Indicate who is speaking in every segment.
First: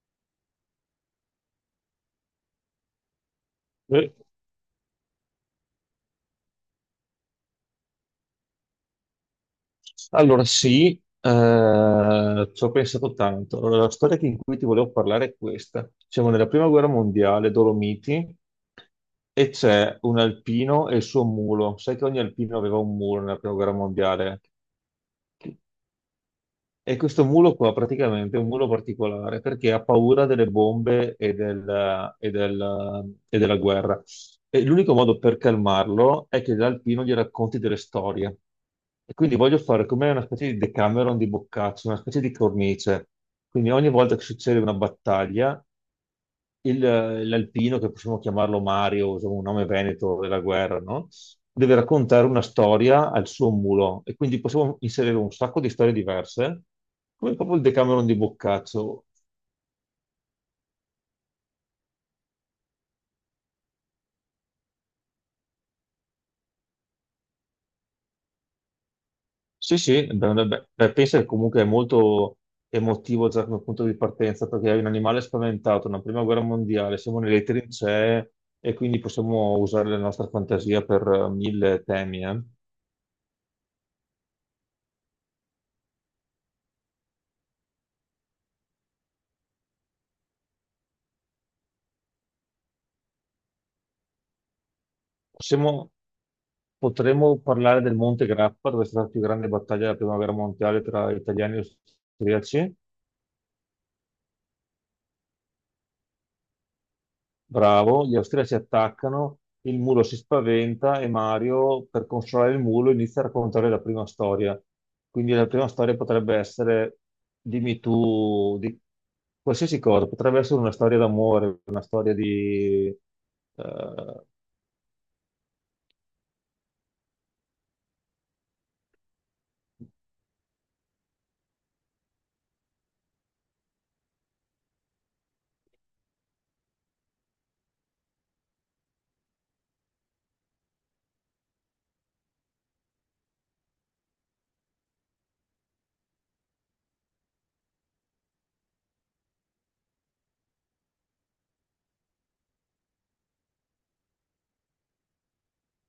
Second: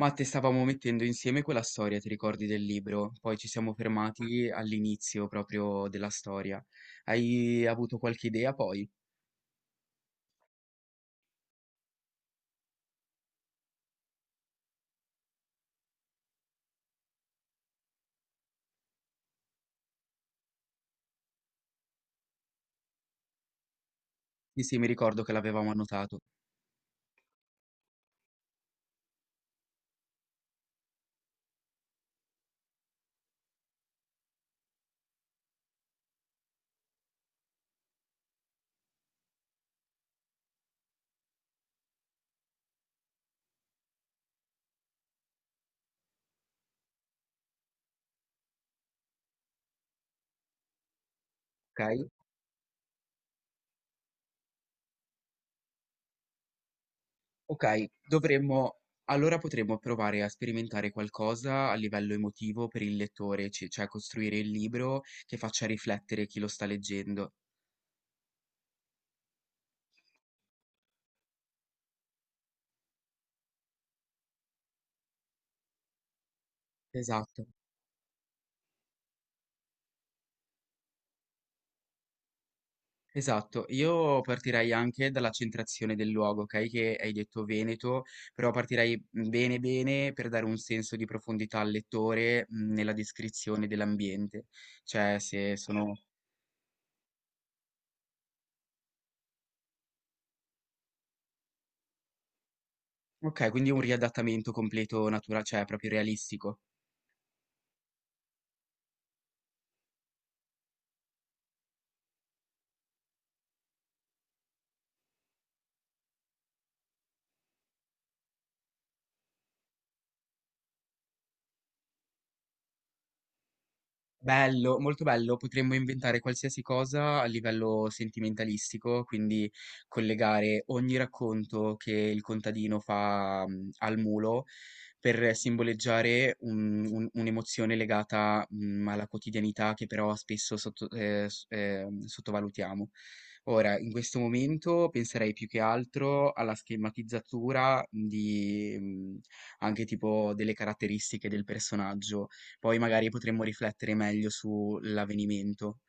Speaker 1: Matte, stavamo mettendo insieme quella storia, ti ricordi del libro? Poi ci siamo
Speaker 2: Eh,
Speaker 1: fermati all'inizio proprio della storia. Hai avuto qualche idea poi?
Speaker 2: Allora, sì, Ci ho pensato tanto. Allora, la storia in cui ti volevo parlare è questa. Siamo nella prima guerra mondiale, Dolomiti, e c'è un alpino e il suo mulo. Sai che ogni alpino aveva un mulo nella prima guerra mondiale?
Speaker 1: Sì, sì, mi ricordo che l'avevamo annotato.
Speaker 2: E questo mulo qua praticamente è un mulo particolare perché ha paura delle bombe e della guerra. E l'unico modo per calmarlo è che l'alpino gli racconti delle storie. E quindi voglio fare come una specie di Decameron di Boccaccio, una specie di cornice. Quindi ogni volta che succede una battaglia, il- l'alpino, che possiamo chiamarlo Mario, insomma, un nome veneto della guerra, no? Deve
Speaker 1: Ok?
Speaker 2: raccontare una storia al suo mulo e quindi possiamo inserire un sacco di storie diverse, come proprio il
Speaker 1: Ok,
Speaker 2: Decameron di
Speaker 1: dovremmo...
Speaker 2: Boccaccio.
Speaker 1: Allora potremmo provare a sperimentare qualcosa a livello emotivo per il lettore, cioè costruire il libro che faccia riflettere chi lo sta leggendo.
Speaker 2: Sì, sì, beh, beh, beh, beh, penso che comunque è molto emotivo già come punto di partenza, perché è un animale spaventato, una prima guerra mondiale, siamo nelle
Speaker 1: Esatto.
Speaker 2: trincee e quindi possiamo usare la nostra fantasia per mille temi.
Speaker 1: Esatto, io partirei anche dalla centrazione del luogo, ok? Che hai detto Veneto, però partirei bene bene per dare un senso di profondità al lettore nella descrizione dell'ambiente. Cioè, se
Speaker 2: Possiamo
Speaker 1: sono...
Speaker 2: Potremmo parlare del Monte Grappa, dove è stata la più grande battaglia della prima guerra mondiale tra italiani e austriaci.
Speaker 1: Ok, quindi un riadattamento completo naturale, cioè proprio realistico.
Speaker 2: Bravo, gli austriaci attaccano, il mulo si spaventa e Mario, per consolare il mulo, inizia a raccontare la prima storia. Quindi la prima storia potrebbe essere, dimmi tu, di qualsiasi cosa, potrebbe essere una storia d'amore, una storia di... eh,
Speaker 1: Bello, molto bello. Potremmo inventare qualsiasi cosa a livello sentimentalistico, quindi collegare ogni racconto che il contadino fa al mulo per simboleggiare un'emozione legata alla quotidianità che però spesso sottovalutiamo. Ora, in questo momento penserei più che altro alla schematizzatura di anche tipo delle caratteristiche del personaggio poi magari potremmo riflettere meglio sull'avvenimento.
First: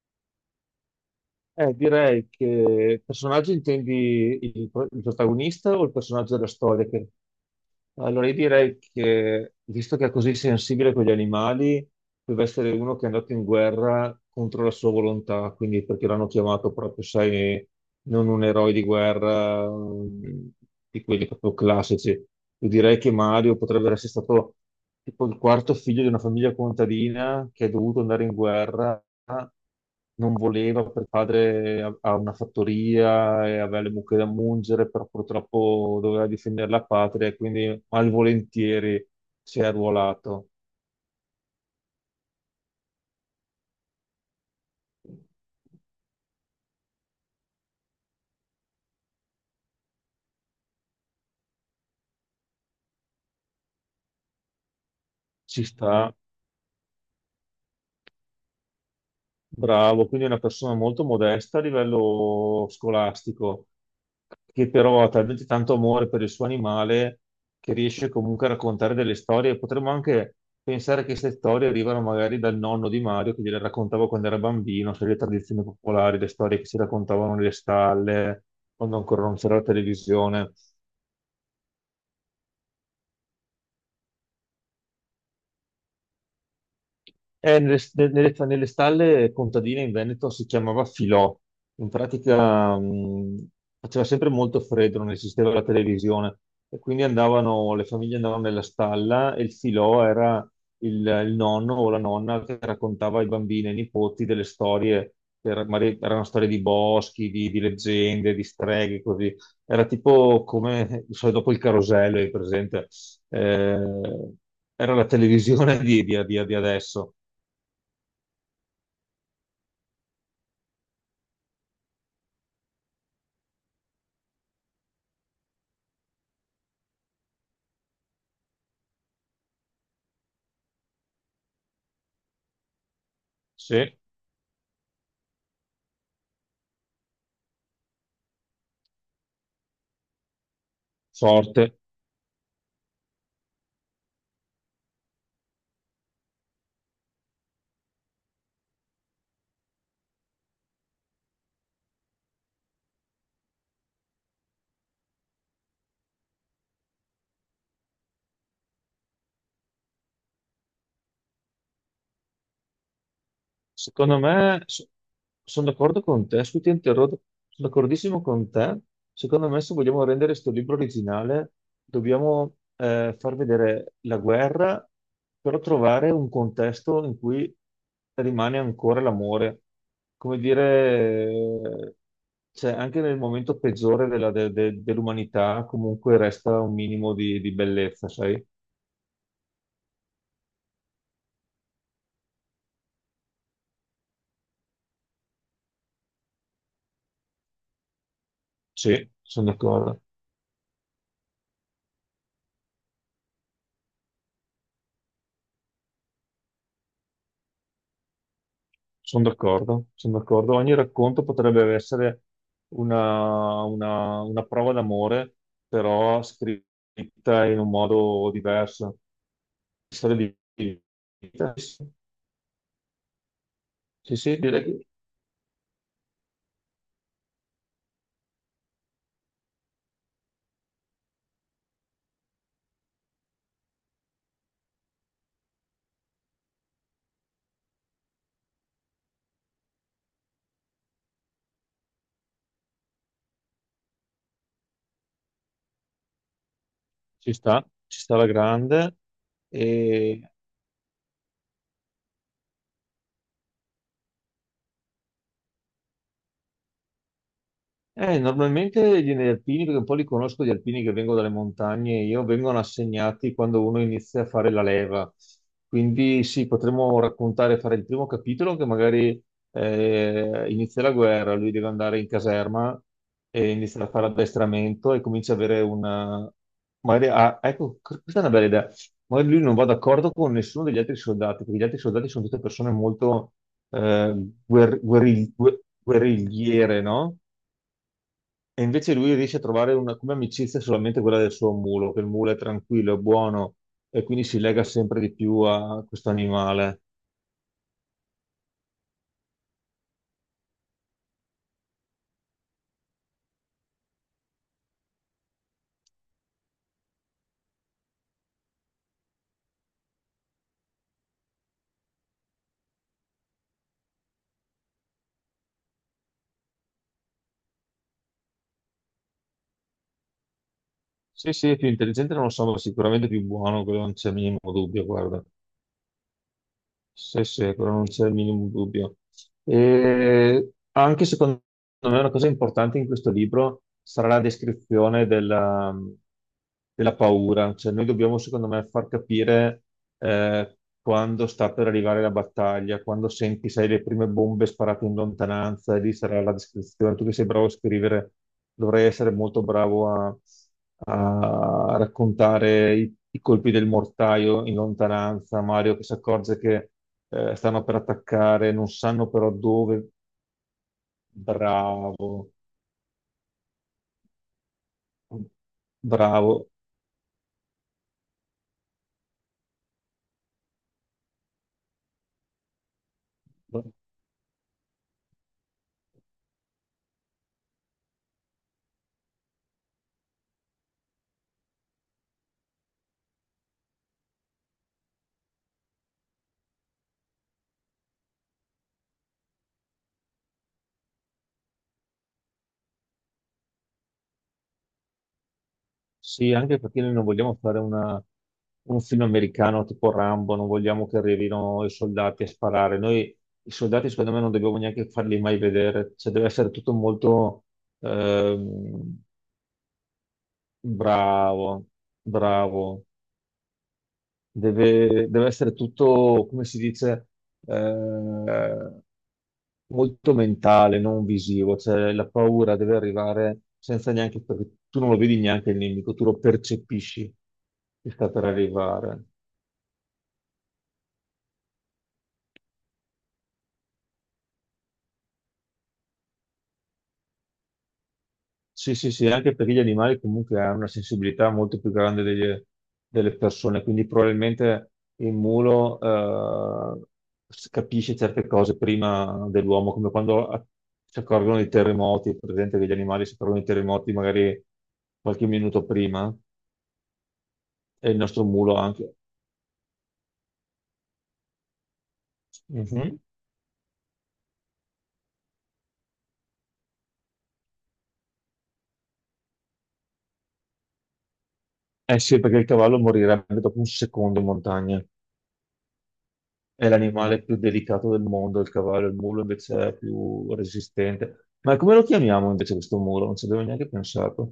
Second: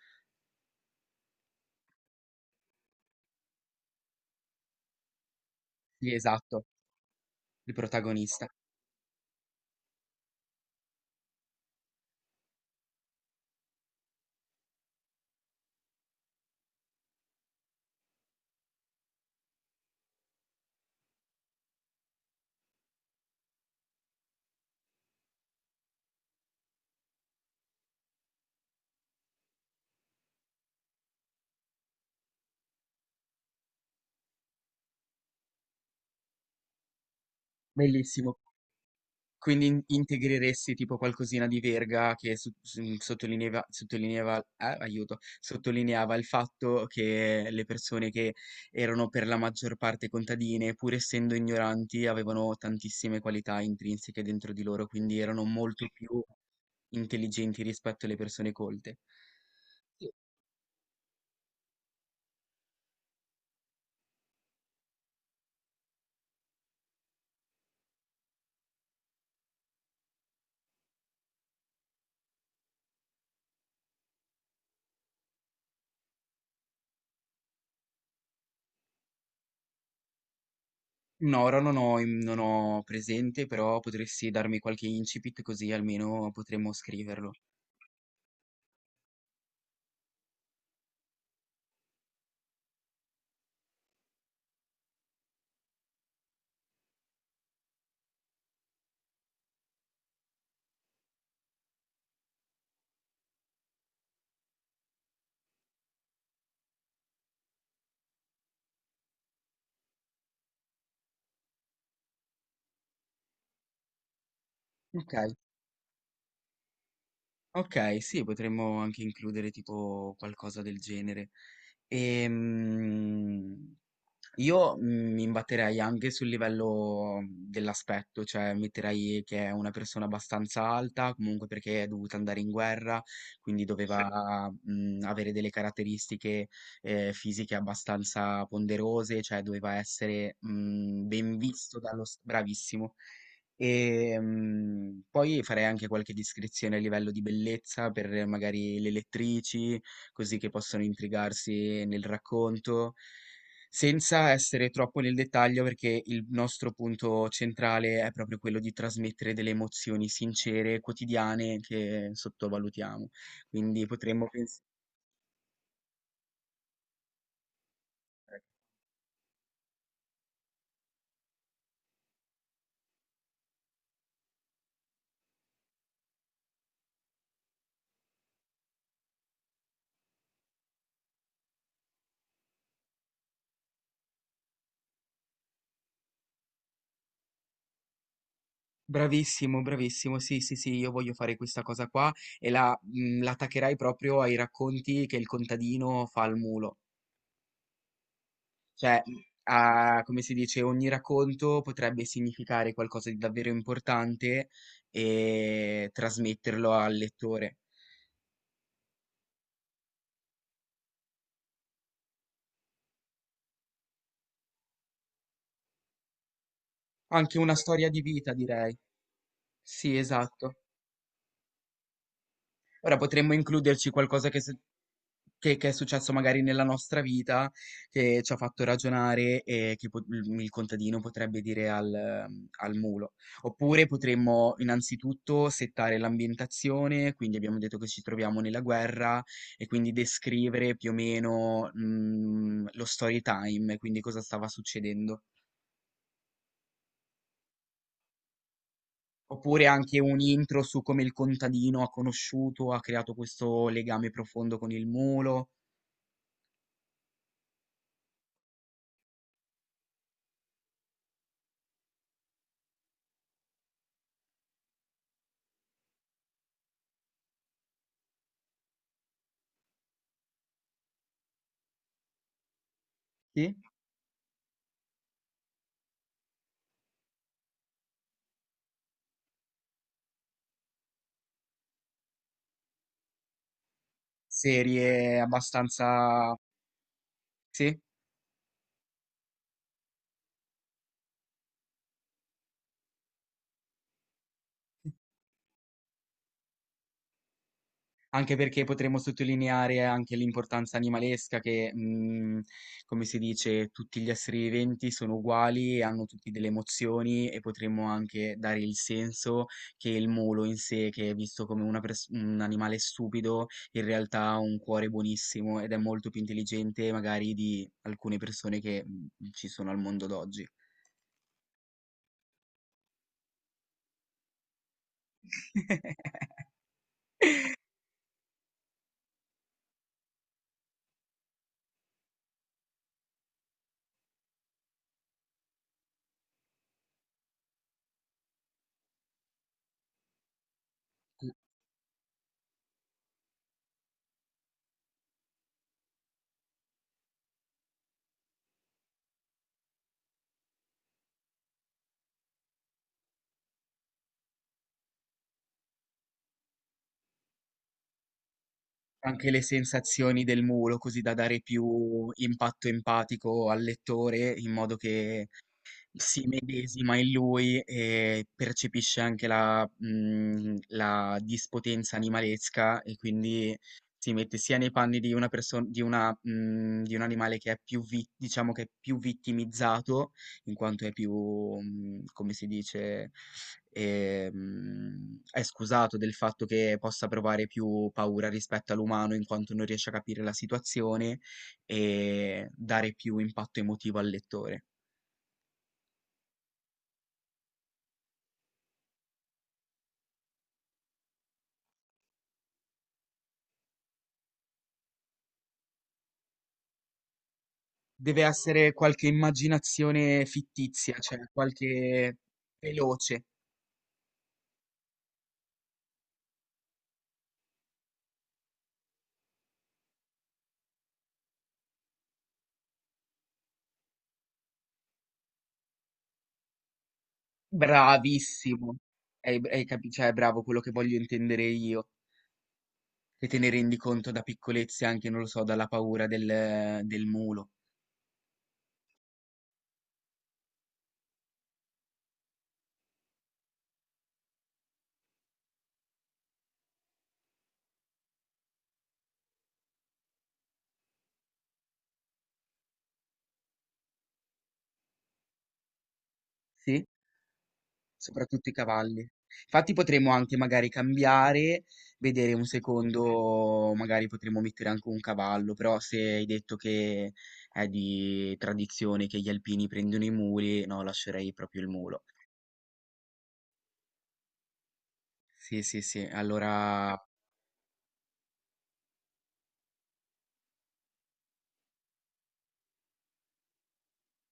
Speaker 2: Direi che personaggio intendi il protagonista o il
Speaker 1: Sì,
Speaker 2: personaggio della
Speaker 1: esatto,
Speaker 2: storia?
Speaker 1: il
Speaker 2: Allora, io
Speaker 1: protagonista.
Speaker 2: direi che, visto che è così sensibile con gli animali, deve essere uno che è andato in guerra contro la sua volontà, quindi perché l'hanno chiamato proprio, sai, non un eroe di guerra, mm, di quelli proprio classici. Io direi che Mario potrebbe essere stato tipo il quarto figlio di una famiglia contadina che è dovuto andare in guerra non voleva, per padre ha una fattoria e aveva le mucche da mungere, però purtroppo doveva difendere la patria e quindi
Speaker 1: Bellissimo.
Speaker 2: malvolentieri si
Speaker 1: Quindi
Speaker 2: è arruolato.
Speaker 1: integreresti tipo qualcosina di Verga che sottolineava, sottolineava il fatto che le persone che erano per la maggior parte contadine, pur essendo ignoranti, avevano tantissime qualità intrinseche dentro di loro, quindi erano
Speaker 2: Ci
Speaker 1: molto
Speaker 2: sta,
Speaker 1: più intelligenti rispetto alle persone colte.
Speaker 2: bravo, quindi è una persona molto modesta a livello scolastico, che però ha talmente tanto amore per il suo animale che riesce comunque a raccontare delle storie. Potremmo anche pensare che queste storie arrivano magari dal nonno di Mario che gliele raccontava quando era bambino, sai, le tradizioni popolari, le storie che si raccontavano nelle stalle, quando ancora non c'era la televisione.
Speaker 1: No, ora non ho presente, però potresti darmi qualche incipit così almeno potremmo scriverlo.
Speaker 2: Eh, nelle, Nelle stalle contadine in Veneto si chiamava Filò. In pratica, faceva sempre molto freddo, non esisteva la televisione e quindi andavano, le famiglie andavano nella stalla e il Filò era il nonno o la nonna che raccontava ai bambini e ai nipoti delle storie, magari erano storie di boschi, di leggende, di streghe, così. Era tipo come, non so, dopo il carosello, è presente? Eh, Era la
Speaker 1: Okay.
Speaker 2: televisione di adesso.
Speaker 1: Okay, sì, potremmo anche includere tipo qualcosa del genere. Ehm Io mi imbatterei anche sul livello dell'aspetto, cioè metterei che è una persona abbastanza alta, comunque perché è dovuta andare in guerra, quindi sì,
Speaker 2: Sì,
Speaker 1: doveva avere delle caratteristiche fisiche abbastanza ponderose, cioè doveva essere ben
Speaker 2: forte.
Speaker 1: visto dallo... Bravissimo. E poi farei anche qualche descrizione a livello di bellezza per magari le lettrici, così che possono intrigarsi nel racconto. Senza essere troppo nel dettaglio, perché il nostro punto centrale è proprio quello di trasmettere delle emozioni sincere, quotidiane, che sottovalutiamo. Quindi
Speaker 2: Secondo
Speaker 1: potremmo
Speaker 2: me,
Speaker 1: pensare.
Speaker 2: sono d'accordo con te, scusi, ti interrompo, sono d'accordissimo con te. Secondo me, se vogliamo rendere questo libro originale, dobbiamo far vedere la guerra, però trovare un contesto in cui rimane ancora l'amore. Come dire, cioè, anche nel momento peggiore dell'umanità, comunque resta un minimo di bellezza, sai?
Speaker 1: Bravissimo, bravissimo. Sì, sì, sì, io voglio fare questa cosa qua e la, la attaccherai proprio ai racconti che il contadino fa al mulo. Cioè,
Speaker 2: Sì, sono d'accordo.
Speaker 1: come si dice, ogni racconto potrebbe significare qualcosa di davvero importante e trasmetterlo al lettore.
Speaker 2: Sono d'accordo, sono d'accordo. Ogni racconto potrebbe essere una prova d'amore, però
Speaker 1: Anche
Speaker 2: scritta
Speaker 1: una
Speaker 2: in un
Speaker 1: storia di
Speaker 2: modo
Speaker 1: vita, direi.
Speaker 2: diverso.
Speaker 1: Sì,
Speaker 2: Storia di
Speaker 1: esatto.
Speaker 2: di vita. Sì,
Speaker 1: Ora potremmo includerci qualcosa
Speaker 2: sì,
Speaker 1: che,
Speaker 2: direi che
Speaker 1: che è successo magari nella nostra vita, che ci ha fatto ragionare e che il contadino potrebbe dire al, al mulo. Oppure potremmo innanzitutto settare l'ambientazione, quindi abbiamo detto che ci troviamo nella guerra e quindi descrivere più o meno, lo story time, quindi cosa stava succedendo.
Speaker 2: ci sta alla grande.
Speaker 1: Oppure anche un
Speaker 2: E
Speaker 1: intro su come il contadino ha conosciuto, ha creato questo legame profondo con il mulo.
Speaker 2: Normalmente gli alpini, perché un po' li conosco gli alpini che vengono dalle montagne, io vengono assegnati quando uno inizia a fare la leva. Quindi sì, potremmo raccontare, fare il primo capitolo che magari inizia la guerra, lui deve andare in caserma e
Speaker 1: Sì?
Speaker 2: inizia a fare addestramento e comincia a avere una... Magari, ah, ecco, questa è una bella idea. Magari lui non va d'accordo con nessuno degli altri soldati, perché gli altri soldati sono tutte persone molto eh,
Speaker 1: Serie abbastanza...
Speaker 2: guerrigliere, no?
Speaker 1: Sì?
Speaker 2: E invece lui riesce a trovare una, come amicizia solamente quella del suo mulo, che il mulo è tranquillo, è buono e quindi si lega sempre di più a questo animale.
Speaker 1: Anche perché potremmo sottolineare anche l'importanza animalesca che, come si dice, tutti gli esseri viventi sono uguali e hanno tutti delle emozioni e potremmo anche dare il senso che il mulo in sé, che è visto come una un animale stupido, in realtà ha un cuore buonissimo ed è molto più intelligente magari di alcune persone che ci sono al mondo d'oggi.
Speaker 2: Sì, sì, è più intelligente, non lo so, ma sicuramente più buono, quello non c'è minimo dubbio, guarda. Sì, sì, quello non c'è il minimo dubbio. E anche secondo me una cosa importante in questo libro sarà la descrizione della paura. Cioè, noi dobbiamo, secondo me, far capire quando sta per arrivare la battaglia, quando senti, sai, le prime bombe sparate in lontananza, e lì sarà la descrizione. Tu che sei bravo a scrivere, dovrei essere molto bravo a raccontare i colpi del mortaio in lontananza, Mario che si accorge che stanno per attaccare, non sanno però
Speaker 1: Anche le
Speaker 2: dove.
Speaker 1: sensazioni del mulo, così da dare
Speaker 2: Bravo,
Speaker 1: più impatto empatico al lettore, in modo che si
Speaker 2: bravo.
Speaker 1: medesima in lui e percepisce anche la, la dispotenza animalesca e quindi si mette sia nei panni di una perso di una di un animale che è più vi diciamo che è più vittimizzato, in quanto è più, come si dice, è scusato del fatto che possa provare più paura rispetto all'umano, in quanto non riesce a capire la situazione e dare più impatto emotivo al lettore.
Speaker 2: Sì, anche perché noi non vogliamo fare un film americano tipo Rambo, non vogliamo che arrivino i soldati a sparare. Noi i soldati, secondo me, non dobbiamo neanche farli mai vedere, cioè deve essere tutto molto
Speaker 1: Deve essere
Speaker 2: ehm,
Speaker 1: qualche immaginazione fittizia, cioè
Speaker 2: bravo,
Speaker 1: qualche
Speaker 2: bravo.
Speaker 1: veloce.
Speaker 2: Deve deve essere tutto, come si dice, eh, molto mentale, non visivo, cioè la paura deve arrivare senza neanche, perché tu non lo vedi neanche il nemico, tu lo percepisci che sta per
Speaker 1: Bravissimo.
Speaker 2: arrivare.
Speaker 1: Hai, cioè, è bravo quello che voglio intendere io. Che te ne rendi conto da piccolezze anche, non lo so, dalla paura del, del mulo.
Speaker 2: Sì, sì, sì, anche perché gli animali comunque hanno una sensibilità molto più grande delle persone, quindi probabilmente il mulo capisce certe cose prima dell'uomo, come quando si accorgono dei terremoti, è presente che gli animali si accorgono dei terremoti magari qualche minuto prima,
Speaker 1: Sì?
Speaker 2: e il nostro
Speaker 1: Soprattutto i
Speaker 2: mulo anche.
Speaker 1: cavalli. Infatti potremmo anche magari cambiare, vedere un
Speaker 2: Mhm.
Speaker 1: secondo, magari potremmo mettere anche un cavallo, però se hai detto che è di tradizione che gli alpini prendono i muli, no, lascerei proprio il
Speaker 2: Eh
Speaker 1: mulo.
Speaker 2: sì, perché il cavallo morirebbe dopo un secondo in montagna.
Speaker 1: Sì, sì, sì.
Speaker 2: È
Speaker 1: Allora,
Speaker 2: l'animale più delicato del mondo, il cavallo, il mulo invece è più resistente. Ma come lo chiamiamo invece questo mulo? Non ci avevo neanche pensato.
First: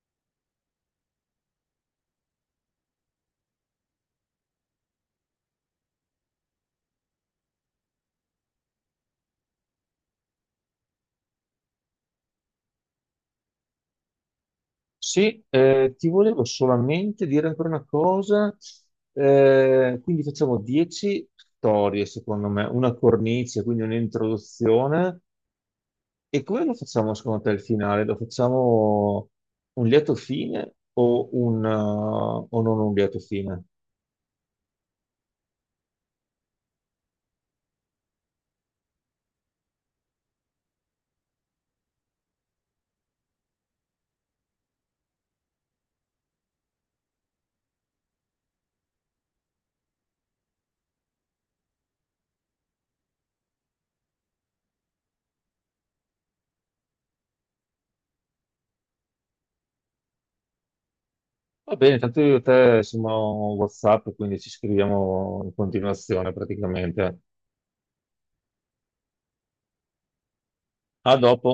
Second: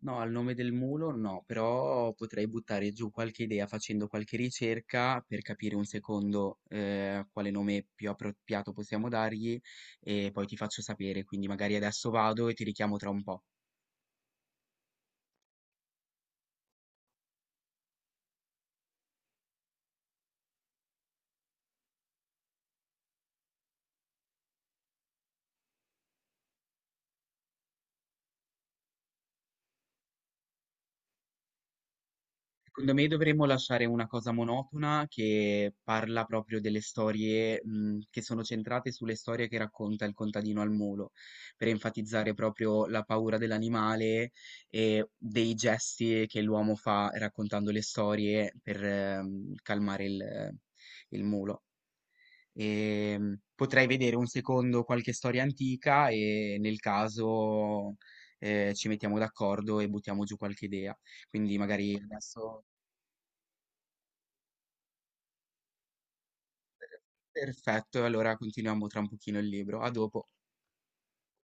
Speaker 1: no, al nome del mulo no, però potrei buttare giù qualche idea facendo qualche ricerca per capire un secondo quale nome più appropriato possiamo dargli e poi ti faccio sapere. Quindi magari adesso vado e ti richiamo tra un po'.
Speaker 2: Sì, ti volevo solamente dire ancora una cosa. Quindi facciamo 10 storie, secondo me, una cornice, quindi un'introduzione. E come lo facciamo secondo te il finale? Lo facciamo un lieto fine o non
Speaker 1: Secondo
Speaker 2: un
Speaker 1: me
Speaker 2: lieto
Speaker 1: dovremmo
Speaker 2: fine?
Speaker 1: lasciare una cosa monotona che parla proprio delle storie, che sono centrate sulle storie che racconta il contadino al mulo, per enfatizzare proprio la paura dell'animale e dei gesti che l'uomo fa raccontando le storie per, calmare il mulo. E, potrei vedere un secondo qualche storia antica e nel caso, ci mettiamo d'accordo e buttiamo giù qualche idea. Quindi
Speaker 2: Va
Speaker 1: magari
Speaker 2: bene, tanto io e
Speaker 1: adesso
Speaker 2: te siamo WhatsApp, quindi ci scriviamo in continuazione praticamente.
Speaker 1: Perfetto, allora continuiamo tra un pochino il libro. A dopo.
Speaker 2: A dopo.